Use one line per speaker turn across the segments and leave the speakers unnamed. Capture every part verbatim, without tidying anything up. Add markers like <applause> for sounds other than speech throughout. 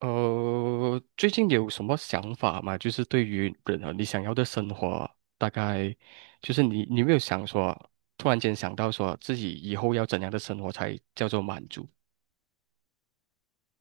呃，最近有什么想法吗？就是对于人啊，你想要的生活，大概就是你，你有没有想说，突然间想到说自己以后要怎样的生活才叫做满足？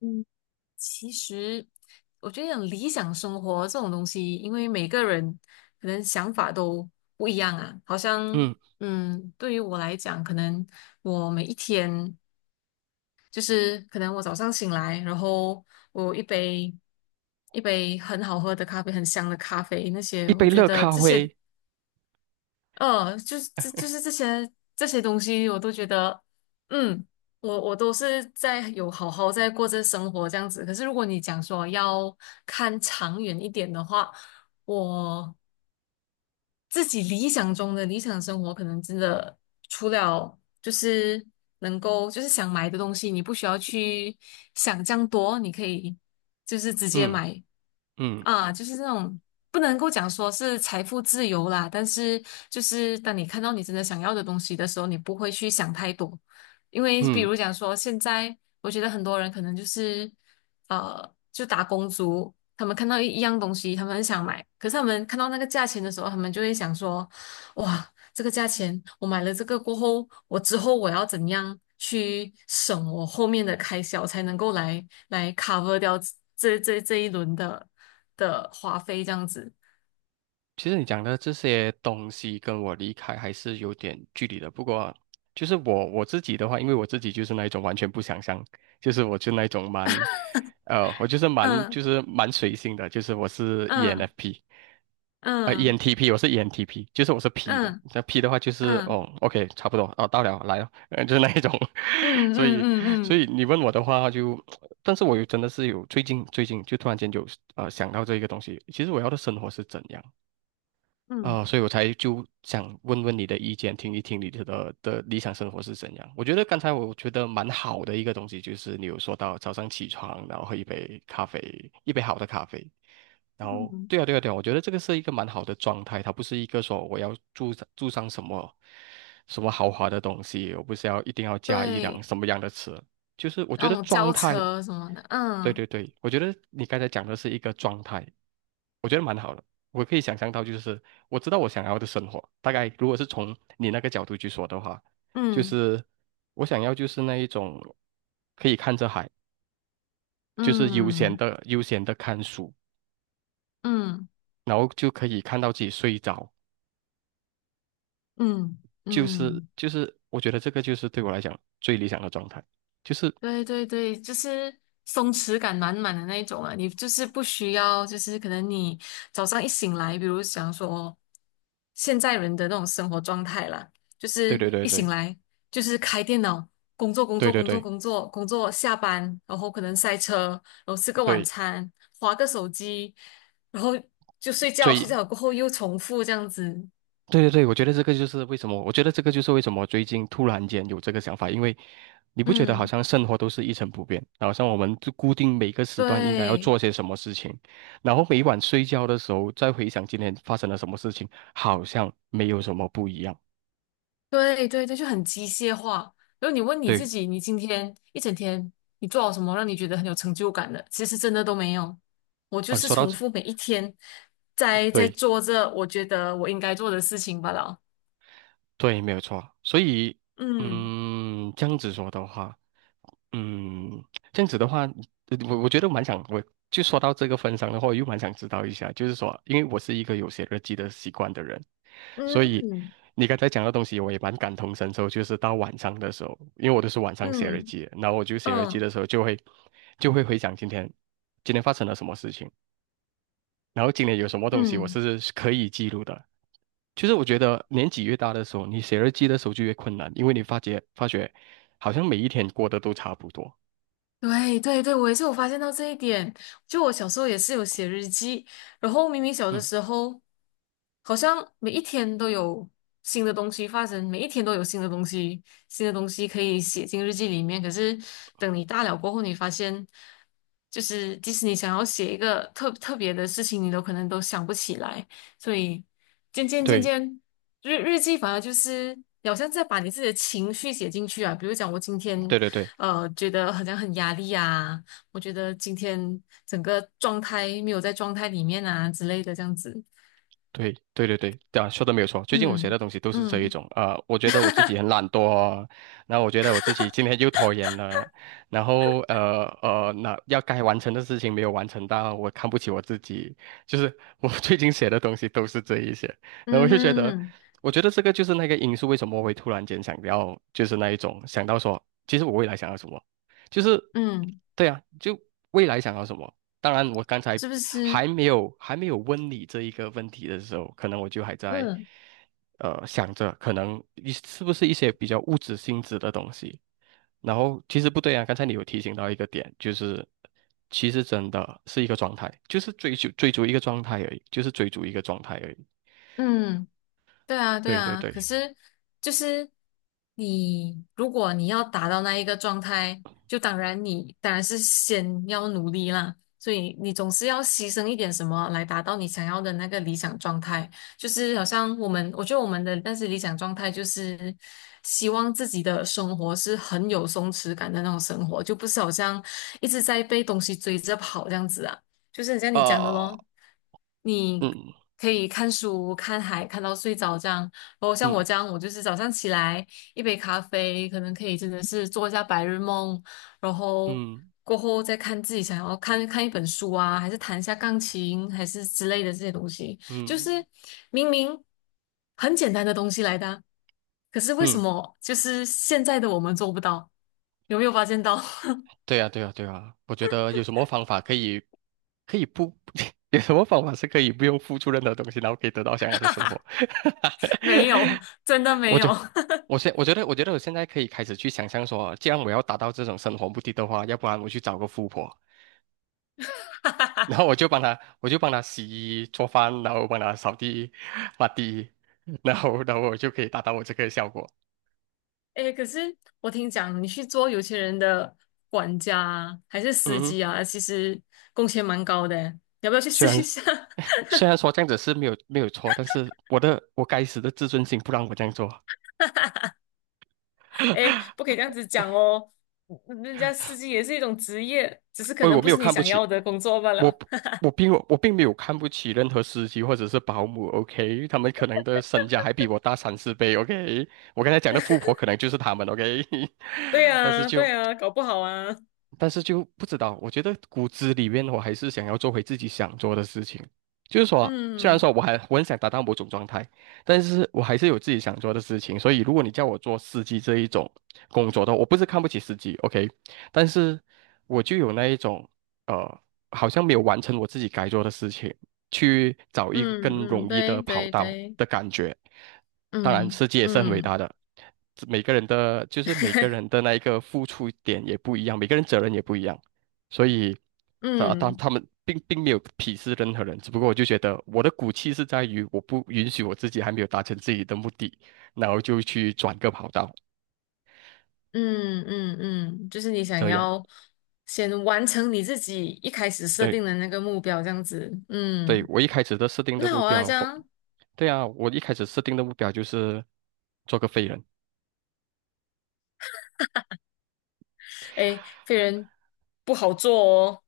嗯，其实我觉得讲理想生活这种东西，因为每个人可能想法都不一样啊。好像，
嗯，
嗯，对于我来讲，可能我每一天就是可能我早上醒来，然后我有一杯一杯很好喝的咖啡，很香的咖啡，那些
一
我
杯
觉
热
得
咖
这些
啡，
呃，就是这就是这些这些东西，我都觉得，嗯，我我都是在有好好在过这生活这样子。可是如果你讲说要看长远一点的话，我自己理想中的理想生活，可能真的除了就是能够就是想买的东西，你不需要去想这样多，你可以就是直接
嗯
买，
嗯
啊，就是这种不能够讲说是财富自由啦，但是就是当你看到你真的想要的东西的时候，你不会去想太多，因为比
嗯。
如讲说现在，我觉得很多人可能就是呃，就打工族，他们看到一一样东西，他们很想买，可是他们看到那个价钱的时候，他们就会想说，哇。这个价钱，我买了这个过后，我之后我要怎样去省我后面的开销，才能够来来 cover 掉这这这一轮的的花费，这样子。
其实你讲的这些东西跟我离开还是有点距离的。不过，就是我我自己的话，因为我自己就是那一种完全不想象，就是我就那一种蛮，呃，我就是蛮就
嗯
是蛮随性的，就是我是
嗯
E N F P，呃
嗯
，ENTP，我是 ENTP，就是我是 P 嘛。
嗯
那 P 的话就是
嗯
哦，OK，差不多哦，到了来了，呃，就是那一种。<laughs>
嗯
所
嗯
以，
嗯
所
嗯
以你问我的话就，但是我有真的是有最近最近就突然间有呃想到这一个东西，其实我要的生活是怎样？啊、
嗯
所以我才就想问问你的意见，听一听你的的理想生活是怎样。我觉得刚才我觉得蛮好的一个东西，就是你有说到早上起床，然后喝一杯咖啡，一杯好的咖啡。然后，
嗯，
对啊，对啊，对啊，我觉得这个是一个蛮好的状态，它不是一个说我要住上住上什么什么豪华的东西，我不是要一定要加一辆
对，
什么样的车，就是我觉
那
得
种
状
轿
态，
车什么的，
对对
嗯
对，我觉得你刚才讲的是一个状态，我觉得蛮好的。我可以想象到，就是我知道我想要的生活，大概如果是从你那个角度去说的话，就
嗯
是我想要就是那一种可以看着海，就是悠闲
嗯
的悠闲的看书，
嗯
然后就可以看到自己睡着，
嗯嗯。
就是
嗯
就是我觉得这个就是对我来讲最理想的状态，就是
对对对，就是松弛感满满的那一种啊，你就是不需要，就是可能你早上一醒来，比如想说现在人的那种生活状态啦，就
对
是
对对
一醒
对
来就是开电脑工作工
对
作
对
工
对
作
对，
工作工作，下班然后可能塞车，然后吃个晚餐，划个手机，然后就睡觉，睡
最
觉过后又重复这样子，
对对对，我觉得这个就是为什么，我觉得这个就是为什么最近突然间有这个想法，因为你不觉得好
嗯，
像生活都是一成不变，好像我们就固定每个时段应该要
对。
做些什么事情，然后每晚睡觉的时候再回想今天发生了什么事情，好像没有什么不一样。
对对对，就很机械化。然后你问你自
对，
己，你今天一整天你做了什么让你觉得很有成就感的？其实真的都没有。我就
哦，你
是
说到
重
这，
复每一天在在
对
做着我觉得我应该做的事情罢了。
对，没有错。所以，
嗯
嗯，这样子说的话。嗯，这样子的话，呃我我觉得蛮想，我就说到这个份上的话，我又蛮想知道一下，就是说，因为我是一个有写日记的习惯的人，所以
嗯
你刚才讲的东西，我也蛮感同身受。就是到晚上的时候，因为我都是晚上写日
嗯
记的然后我就写日记
嗯
的时候就会就会回想今天今天发生了什么事情，然后今天有什么东西我
嗯。
是可以记录的。就是我觉得年纪越大的时候，你写日记的时候就越困难，因为你发觉发觉好像每一天过得都差不多。
对对对，我也是有发现到这一点。就我小时候也是有写日记，然后明明小的
嗯。
时候，好像每一天都有新的东西发生，每一天都有新的东西，新的东西可以写进日记里面。可是等你大了过后，你发现，就是即使你想要写一个特特别的事情，你都可能都想不起来。所以渐渐渐
对
渐，日日记反而就是好像在把你自己的情绪写进去啊。比如讲，我今天。
对对对
呃，觉得好像很压力啊，我觉得今天整个状态没有在状态里面啊之类的这样子，
对对对对，对啊，说的没有错。最近我写
嗯
的东西都是这一
嗯
种，呃，我觉得我自己很懒惰哦，那我觉得我自己今天又拖延了，然后呃呃，那要该完成的事情没有完成到，我看不起我自己，就是我 <laughs> 最近写的东西都是这一些，然后我就觉得，
嗯
我觉得这个就是那个因素，为什么我会突然间想要，就是那一种想到说，其实我未来想要什么，就是
嗯，
对啊，就未来想要什么。当然，我刚才
是不是？
还没有还没有问你这一个问题的时候，可能我就还在
嗯
呃想着，可能一是不是一些比较物质性质的东西。然后其实不对啊，刚才你有提醒到一个点，就是其实真的是一个状态，就是追求追逐一个状态而已，就是追逐一个状态而已。
嗯。对啊，对
对对
啊，
对，
可是就是你，如果你要达到那一个状态，就当然你当然是先要努力啦，所以你总是要牺牲一点什么来达到你想要的那个理想状态。就是好像我们，我觉得我们的但是理想状态就是希望自己的生活是很有松弛感的那种生活，就不是好像一直在被东西追着跑这样子啊。就是很像你讲的
啊，
咯，你可以看书、看海，看到睡着这样。然后像我
嗯
这样，我就是早上起来一杯咖啡，可能可以真的是做一下白日梦，然后
嗯
过后再看自己想要看看一本书啊，还是弹一下钢琴，还是之类的这些东西。
嗯
就
嗯嗯
是明明很简单的东西来的啊可是为什
嗯。
么就是现在的我们做不到？有没有发现到？<laughs>
对呀，对呀，对呀，我觉得有什么方法可以，可以不，<laughs> 有什么方法是可以不用付出任何东西，然后可以得到想要的生活？
没有，真的
<laughs> 我
没有。
觉，我现，我觉得，我觉得我现在可以开始去想象说，既然我要达到这种生活目的的话，要不然我去找个富婆，然后我就帮她，我就帮她洗衣做饭，然后帮她扫地、抹地，然后，然后我就可以达到我这个效果。
哎，可是我听讲，你去做有钱人的管家啊还是司
嗯，
机啊，其实工钱蛮高的，你要不要去
虽
试
然
一下？<laughs>
虽然说这样子是没有没有错，但是我的我该死的自尊心不让我这样做。
哎，不可
<laughs>
以这样子讲哦，嗯人家司机也是一种职业，只是可
我我
能不
没有
是你
看不
想要
起，
的工作罢
我
了。
不我并我并没有看不起任何司机或者是保姆，OK，他们可能的身价还比我大三四倍，OK，我刚才讲的富婆可能就是他们，OK，
对
<laughs> 但是
啊，
就
对呀，搞不好啊。
但是就不知道，我觉得骨子里面我还是想要做回自己想做的事情。就是说，虽然
嗯
说我还我很想达到某种状态，但是我还是有自己想做的事情。所以，如果你叫我做司机这一种工作的话，我不是看不起司机，OK，但是我就有那一种。呃。好像没有完成我自己该做的事情，去找一个
嗯
更容
嗯，
易的
对
跑
对
道
对，
的感觉。当然，
嗯
世界也是很伟
嗯
大的，每个人的就是每个人
<laughs>
的那一个付出点也不一样，每个人责任也不一样，所以他他
嗯。
他们并并没有鄙视任何人，只不过我就觉得我的骨气是在于我不允许我自己还没有达成自己的目的，然后就去转个跑道，
嗯嗯嗯，就是你想
这样。
要先完成你自己一开始设
对
定的那个目标，这样子。
对，
嗯，
我一开始的设定的
那
目
好啊，
标，
这样，
对啊，我一开始设定的目标就是。做个废人。
哎，飞人不好做哦，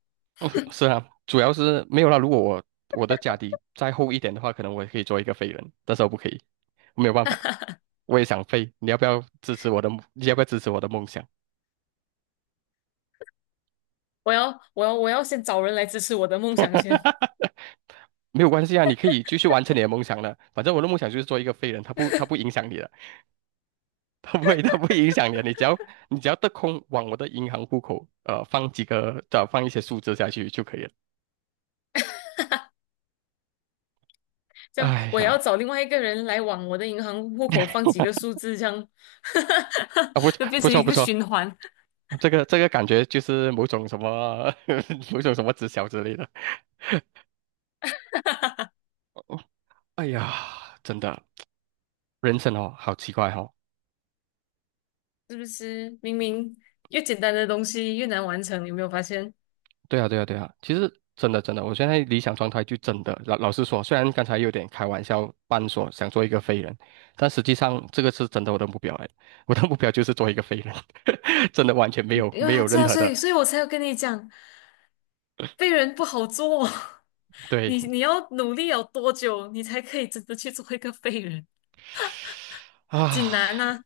是啊，主要是没有啦。如果我我的家底再厚一点的话，可能我也可以做一个废人，但是我不可以，没有办法。我也想飞，你要不要支持我的？你要不要支持我的梦想？
我要我要我要先找人来支持我的梦想先，
<laughs> 没有关系啊，你可以继续完成你的梦想的。反正我的梦想就是做一个废人，他不他不影响你的，<laughs> 他不会他不会影响你的。你只要你只要得空往我的银行户口呃放几个，呃放一些数字下去就可以了。
<laughs> 这样
哎
我也要
呀，
找另外一个人来往我的银行户口放几个数字，这样，
啊不
<laughs> 就变
不
成
错
一
不
个
错，
循环，
这个这个感觉就是某种什么 <laughs> 某种什么直销之类的。哦，哎呀，真的，人生哦，好奇怪哦。
是不是？明明越简单的东西越难完成，有没有发现？
对啊，对啊，对啊，其实真的真的，我现在理想状态就真的老老实说，虽然刚才有点开玩笑，半说想做一个废人，但实际上这个是真的我的目标哎，我的目标就是做一个废人，<laughs> 真的完全没
因
有
为
没
啊，
有
对
任
啊，
何
所
的
以所以我才有跟你讲，被人不好做哦。<laughs> 你
对
你要努力有多久，你才可以真的去做一个废人？<laughs> 锦南
啊。
呢？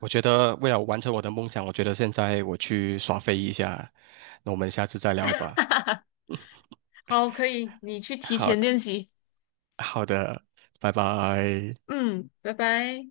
我觉得为了完成我的梦想，我觉得现在我去耍飞一下，那我们下次再聊吧。
好，可以，你去提
好
前练习。
好的，拜拜。
嗯，拜拜。